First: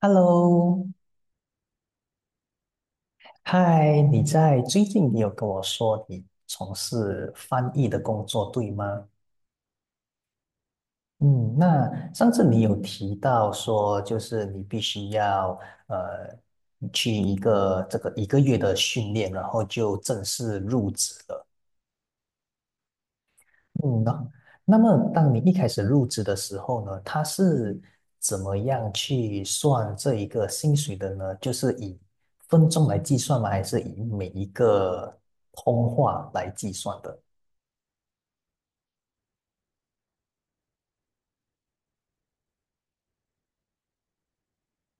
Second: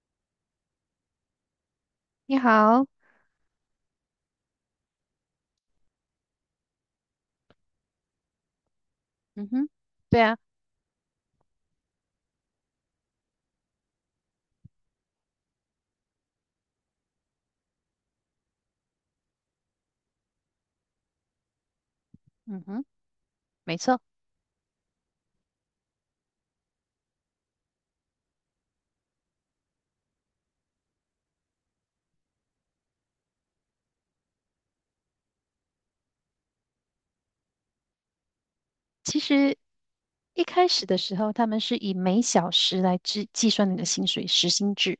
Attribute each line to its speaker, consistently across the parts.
Speaker 1: Hello，
Speaker 2: 你好。
Speaker 1: 嗨，你在最近你有跟我说你从事翻译的工作，对吗？
Speaker 2: 嗯哼。对啊。
Speaker 1: 嗯，那上次你有提到说，就是你必须要呃去这个1个月的训练，然后就正式入职了。
Speaker 2: 嗯哼。没错。
Speaker 1: 嗯，那么当你一开始入职的时候呢，他是怎么样去算这一个薪水的呢？就是以分钟来计算吗？还是以每一个通话来计算的？
Speaker 2: 其实一开始的时候，他们是以每小时来计算你的薪水，时薪制。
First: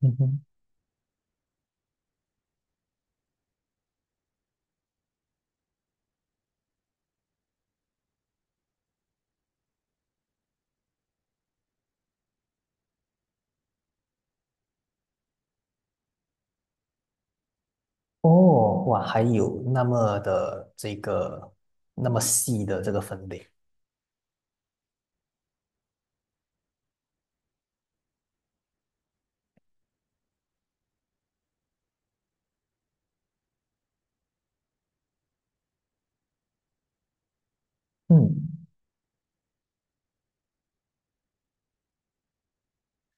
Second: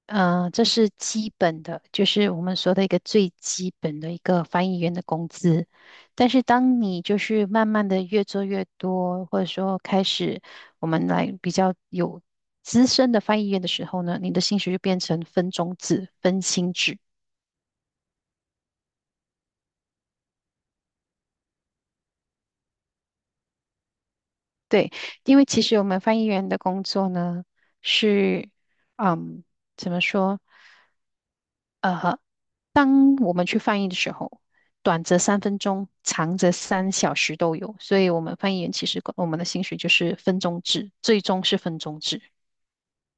Speaker 1: 嗯哼，
Speaker 2: 这是基本的，就是我们说的一个最基本的一个翻译员的工资。但是当你就是慢慢的越做越多，或者说开始我们来比较有资深的翻译员的时候呢，你的薪水就变成分钟制、分薪制。
Speaker 1: 哦，哇，还有那么细的这个分类。
Speaker 2: 对。因为其实我们翻译员的工作呢，是，嗯，怎么说？呃，当我们去翻译的时候，短则3分钟，长则3小时都有。所以，我们翻译
Speaker 1: 嗯。
Speaker 2: 员其实我们的薪水就是分钟制，最终是分钟制。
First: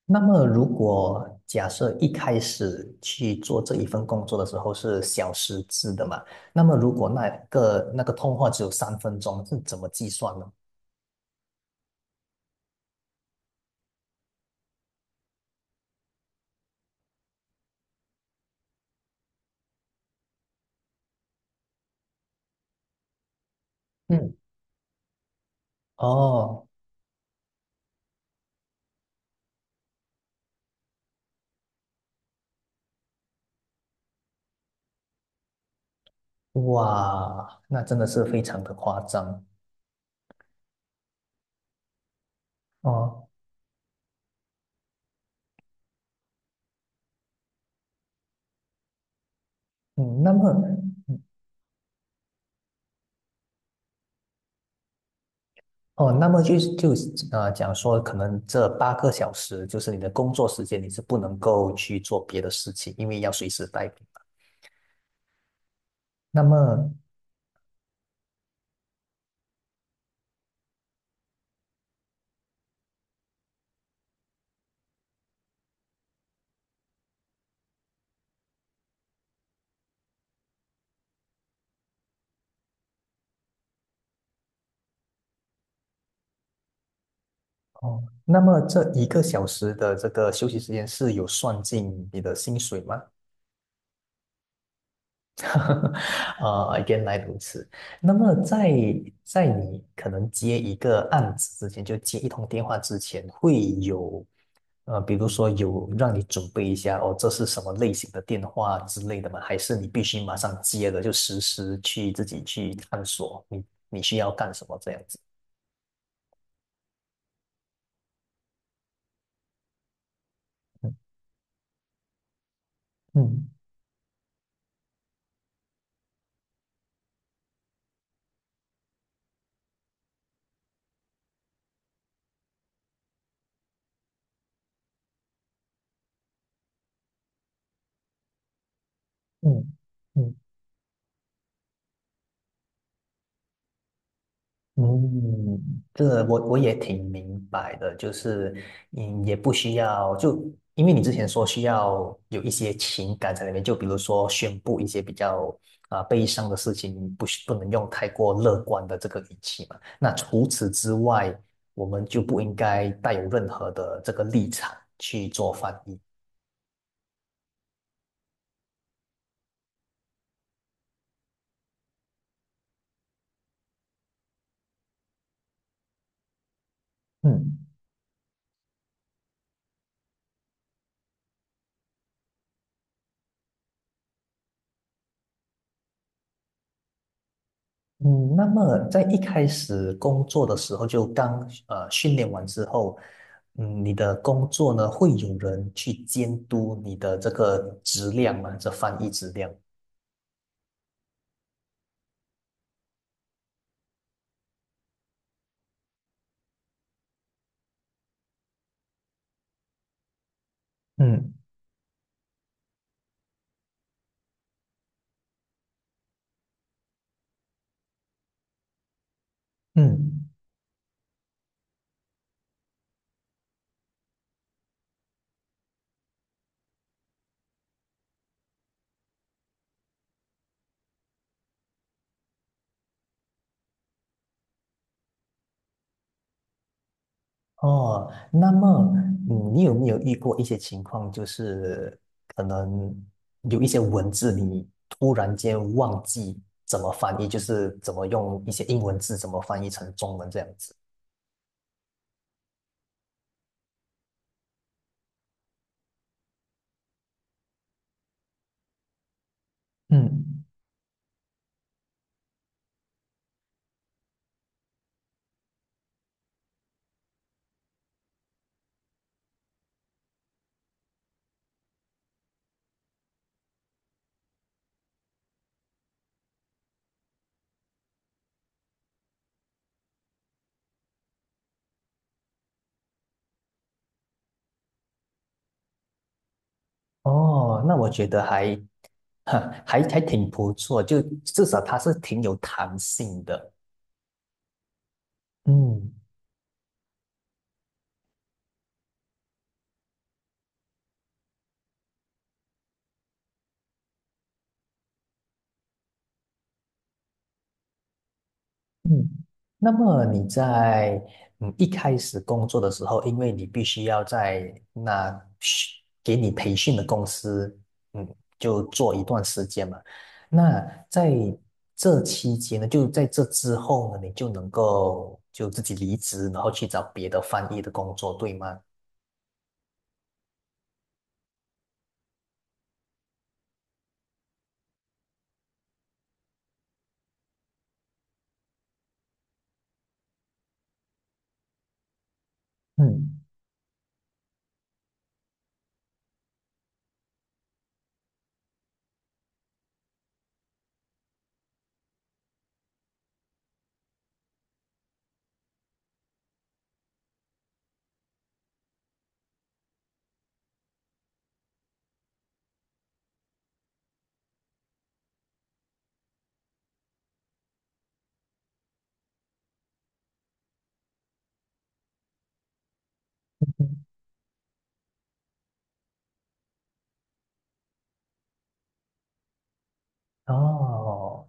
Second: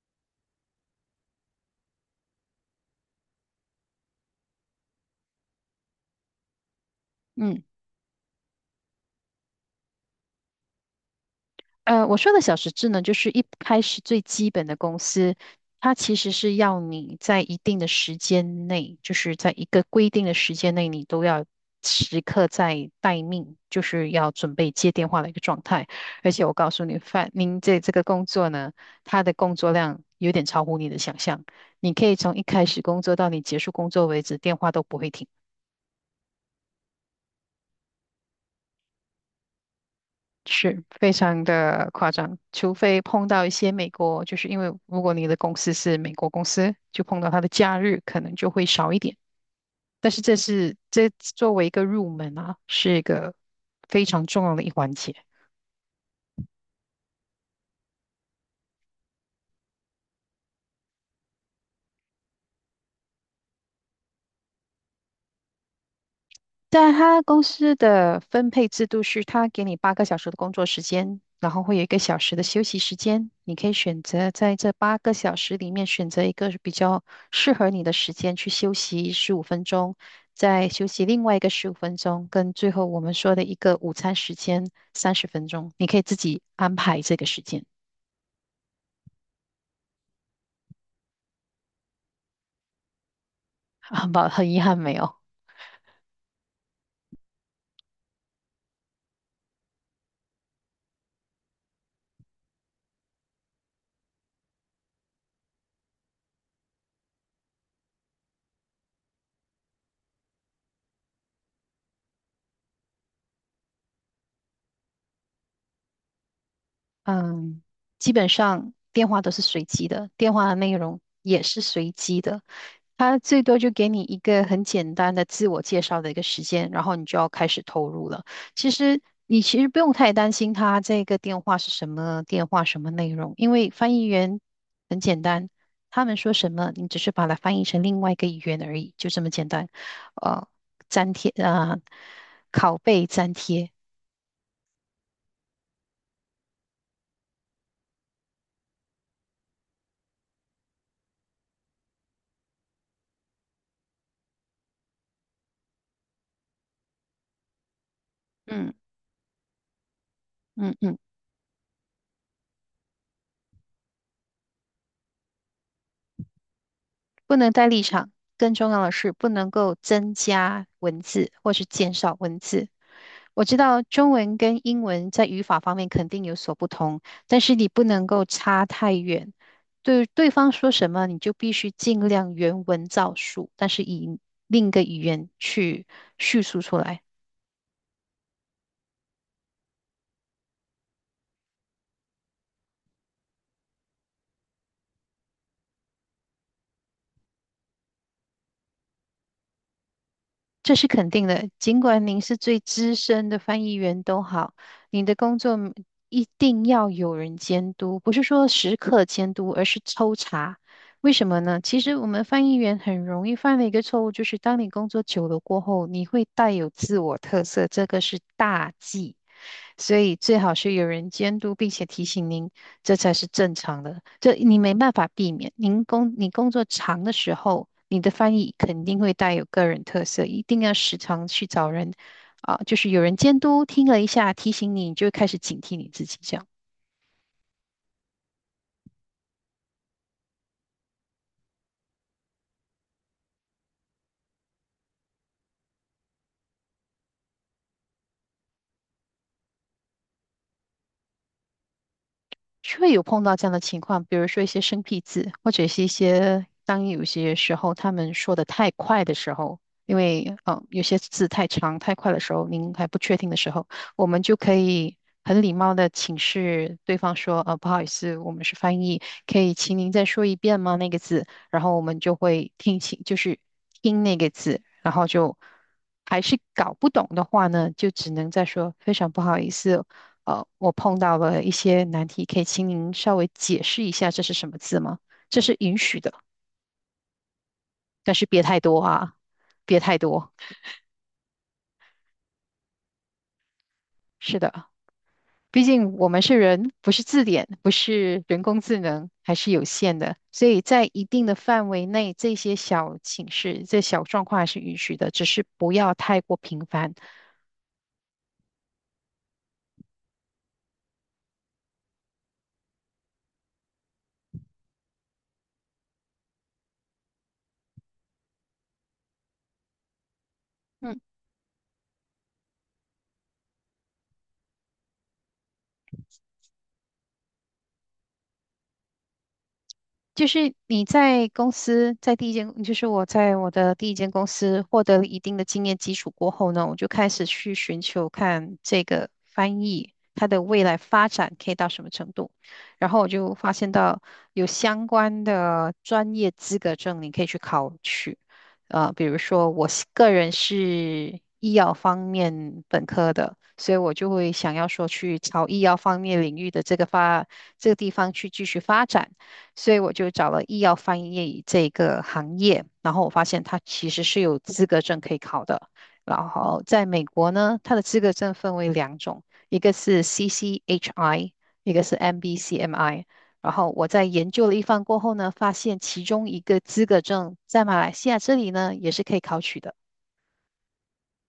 Speaker 1: 那么，如果假设一开始去做这一份工作的时候是小时制的嘛，那么如果那
Speaker 2: 嗯。
Speaker 1: 个那个通话只有3分钟，是怎么计算呢？
Speaker 2: 我说的小时制呢，就是一开始最基本的公司，它其实是要你在一定的时间内，就是在一个规定的时间内，你都要时刻在待命，就是要
Speaker 1: 嗯，
Speaker 2: 准备接电话的一个状态。而且我
Speaker 1: 哦，
Speaker 2: 告诉你，范，您这个工作呢，它的工作量有点超乎你的想象，你可以从一开始工作到你结束工作为止，电话都不会停。
Speaker 1: 哇，那真的是非常的夸张
Speaker 2: 是非常的夸张，除非碰
Speaker 1: 哦。
Speaker 2: 到一些美国，就是因为如果你的公司是美国公司，就碰到它的假日可能就会少一点。但
Speaker 1: 嗯，
Speaker 2: 是
Speaker 1: 那
Speaker 2: 这
Speaker 1: 么，
Speaker 2: 是这作为一个入门啊，是一个非常重要的一环节。
Speaker 1: 哦，那么就是讲说，可能这8个小时就是你的工作时间，你是不能够去做别的事情，因为要随时待命。那么，
Speaker 2: 但他公司的分配制度是，他给你八个小时的工作时间，然后会有一个小时的休息时间。你可以选择在这八个小时里面选择一个比较适合你的时间去休息十五分钟，再休息另外一个十五分钟，跟最后我们说的一个午餐时间30分钟，你可以自己安排这个时间。
Speaker 1: 哦，那么这1个小时的这个休息时间是有算进你的薪水吗？
Speaker 2: 很遗憾没有。
Speaker 1: 原来如此。那么在你可能接一个案子之前，就接一通电话之前，会有比如说有让你准备一下哦，这是什么类型的电话之类的吗？还是你必须马上接了就实时去自己去探索你需要干什么这样子？
Speaker 2: 嗯，基本上电话都是随机的，电话的内
Speaker 1: 嗯
Speaker 2: 容也是随机的。他最
Speaker 1: 嗯
Speaker 2: 多就给你一个很简单的自我介绍的一个时间，然后你就要开始投入了。其实不用太担心他这个电话是什么电话，什么内容，因为翻译员很简单，他们说什么，你只是把它翻译成另外一个语言而已，就这么简单。
Speaker 1: 嗯嗯。
Speaker 2: 呃，粘贴啊，拷贝粘贴。
Speaker 1: 嗯，这我也挺明白的，就是嗯，也不需要因为你之前说需要有一些情感在里面，就比如说宣布一些比较悲伤的事情，不能用太过乐
Speaker 2: 嗯
Speaker 1: 观的这个语气嘛。那除此
Speaker 2: 嗯
Speaker 1: 之
Speaker 2: 嗯。
Speaker 1: 外，我们就不应该带有任何的这个立场去做翻译。
Speaker 2: 不能带立场，更重要的是不能够增加文字或是减少文字。我知道中文跟英文在语法方面肯定有所不同，但是
Speaker 1: 嗯。
Speaker 2: 你不能够差太远。对对方说什么，你就必须尽量原文照述，但是以另一个语言去叙述出来。
Speaker 1: 嗯，那么在一开始工作的时候，就刚训练完之后，嗯，你的工作呢，会有人去监督你的这个质量吗？这翻译质量？
Speaker 2: 这是肯定的，尽管您是最资深的翻译员都好，你的工作一定要有人监督，不是说时刻监督，而是抽查。为什
Speaker 1: 嗯
Speaker 2: 么呢？其实我们翻译员很容易犯的一个错误，就是当你工作久了过后，你会带有自我特色，这个是大忌。所以
Speaker 1: 嗯
Speaker 2: 最好是有人监督，并且提醒您，这才是正常的。这你没办法避免。你工作长的时候，你的翻译肯定会带有个人特色，一定要时常去找人啊，就是有人监督，听了一下提醒你，你就会开始警惕你自己这样。
Speaker 1: 哦，那么你有没有遇过一些情况，就是可能有一些文字你突然间忘记怎么翻译，就是怎么用一些英文字怎么翻译成中文这样子？
Speaker 2: 会有碰到这样的情况，比如说一些生僻字，或者是一些当有些时候他们说的太快的时候，因为
Speaker 1: 嗯
Speaker 2: 有些字太长太快的时候，您还不确定的时候，我们就可以很礼貌的请示对方说，不好意思，我们是翻译，可以请您再说一遍吗？那个字，然后我们就会听清，就是听那个字，然后就还是搞不懂的话呢，就只能再说非常不好意思。我碰到了一些难题，可以请您稍微解释一下这是什么字吗？这是允许的，
Speaker 1: 哦，那我觉
Speaker 2: 但
Speaker 1: 得
Speaker 2: 是别
Speaker 1: 还
Speaker 2: 太多啊，别
Speaker 1: 还
Speaker 2: 太
Speaker 1: 还挺
Speaker 2: 多。
Speaker 1: 不错，就至少它是挺有弹性的。
Speaker 2: 是的，毕
Speaker 1: 嗯
Speaker 2: 竟我们是人，不是字典，不是人工智能，还是有限的。所以在一定的范围内，这些小请示、这小状况还是允许的，只是不要太过频繁。
Speaker 1: 嗯，那么你在一开始工作的时候，因为你必须要在那训给你培训的公司，嗯，就做一段时间嘛。那
Speaker 2: 嗯。
Speaker 1: 在这期间呢，就在这之后呢，你就能够就自己离职，然后去找别的翻译的工作，对吗？
Speaker 2: 就是你在公司，在第一间，就是我在我的第一间公司获得了一定的经验基础过后呢，我就开始去寻求看这个翻译它的未来发展可以到什么程度。然后我
Speaker 1: 嗯。
Speaker 2: 就发现到有相关的专业资格证，你可以去考取。比如说我是个人是医药方面本科的，所以我就会想要说去朝医药方面领域的这个发这个地方去继续发展。所以我就找了医药翻译这个行业，然后我发现它其实是有资格证可以考的。然后在美国呢，它的资格证分为两种，一个是 CCHI，一个是 MBCMI。然后
Speaker 1: 嗯
Speaker 2: 我在研究了一番过后呢，发现其中一个资格证在马来西亚这里呢也是可以考取的。
Speaker 1: 哦，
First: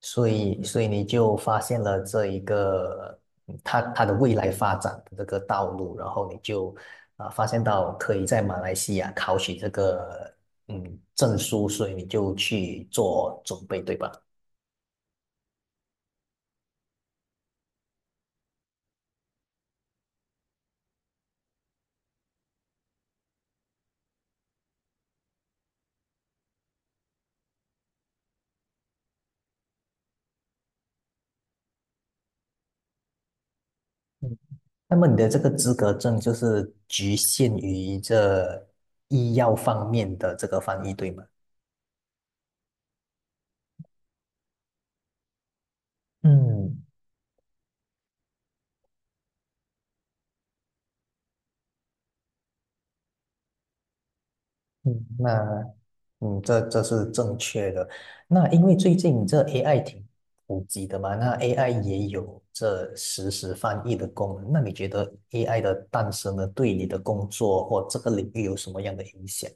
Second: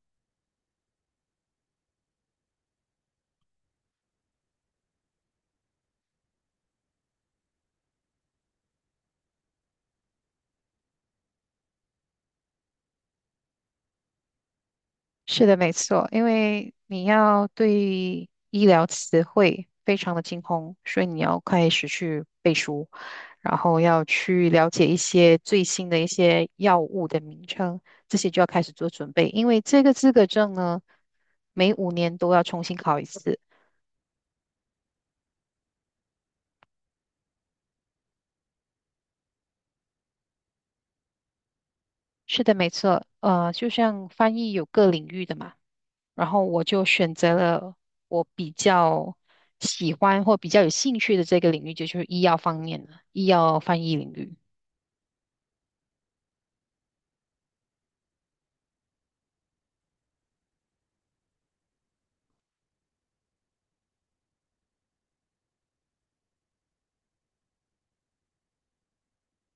Speaker 1: 所以你就发现了这一个它的未来发展的这个道路，然后你就发现到可以在马来西亚考取这个证书，所以你就去做准备，对吧？
Speaker 2: 是的，没错，因为你要对医疗词汇非常的精通，所以你要开始去背书，然后要去了解一些最新的一些药物的名称，这些就要开始做准备，因为这个资格证呢，每5年都要重新考一次。
Speaker 1: 嗯，那么你的这个资格证就是局限于这医药方面的这个翻译，对吗？
Speaker 2: 是的，没错，就像翻译有各领域的嘛。然后我
Speaker 1: 嗯
Speaker 2: 就选择了我比较喜欢或比较有兴趣的这个领域，就是医药方面的医药翻译领域。
Speaker 1: 嗯，那这是正确的。那因为最近这 AI 挺普及的嘛，那 AI 也有这实时翻译的功能。那你觉得 AI 的诞生呢，对你的工作或这个领域有什么样的影响？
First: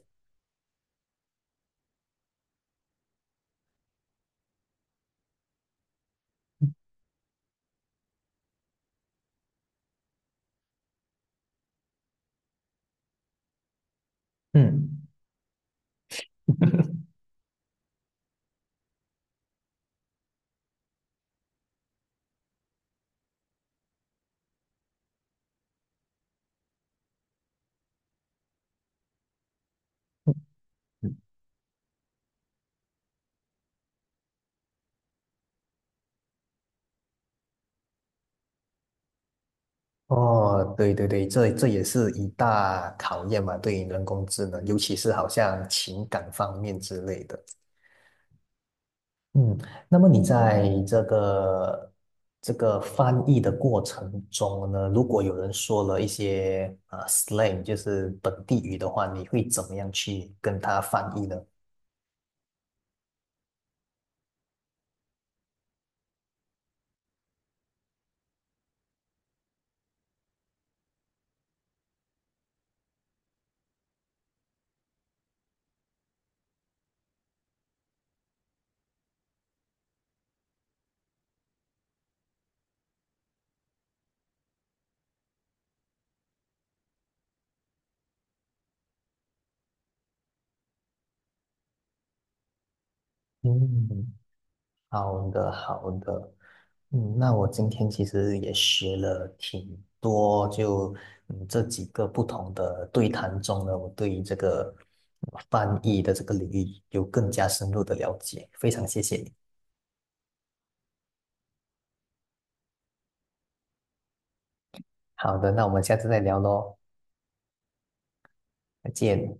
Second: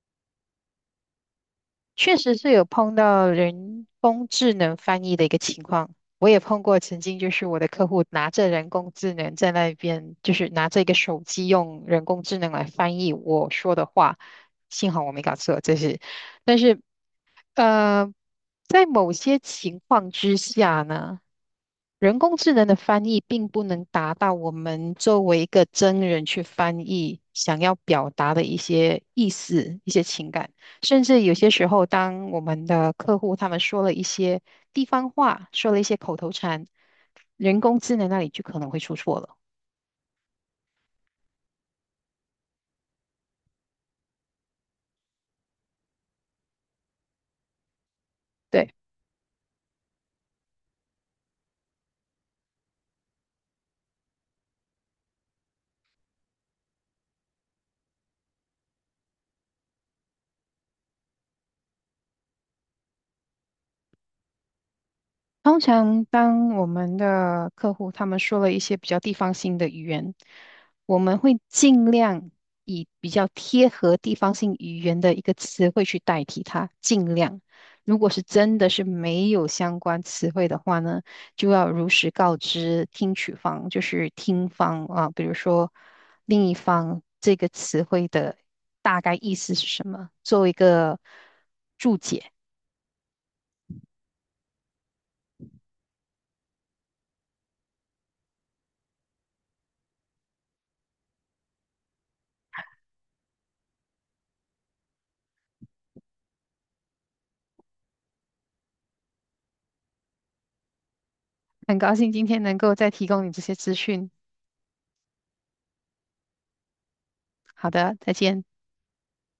Speaker 2: 确实是有碰到人工智能翻译的一个情况。我也碰过，曾经就是我的客户拿着人工智能在那边，就是拿着一个手机用人工智能来翻译我说的话，幸好
Speaker 1: 嗯，
Speaker 2: 我没搞错，这是，但是，呃，在某些情况之下呢。人工智能的翻译并不能达到我们作为一个真人去翻译想要表达的一些意思、一些情感，甚至有些时候，当我们的客户他们说了一些地方话，说了一些口头禅，人工智能那里就可能会出错了。
Speaker 1: 哦，对对对，这也是一大考验嘛，对于人工智能，尤其是好像情感方面之类的。
Speaker 2: 对。
Speaker 1: 嗯，那么你在这个翻译的过程中呢，如果有人说了一些slang，就是本地语的话，你会怎么样去跟他翻译呢？
Speaker 2: 通常，当我们的客户他们说了一些比较地方性的语言，我们会尽量以比较贴合地方性语言的一个词汇去代替它。尽量，如果是真的是没有相关词汇的话呢，就要如实告知听取方，就是听方啊，比如说另一方这个词汇的大概意思是什么，做一个注解。
Speaker 1: 嗯，好的，好的。嗯，那我今天其实也学了挺多，就这几个不同的对谈中呢，我对于这个翻译的这个领域有更加深入的了解，非常谢谢你。
Speaker 2: 很高兴今天能够再提供你这些资讯。
Speaker 1: 好的，那我们下次再聊喽。
Speaker 2: 好的，再见。
Speaker 1: 再见。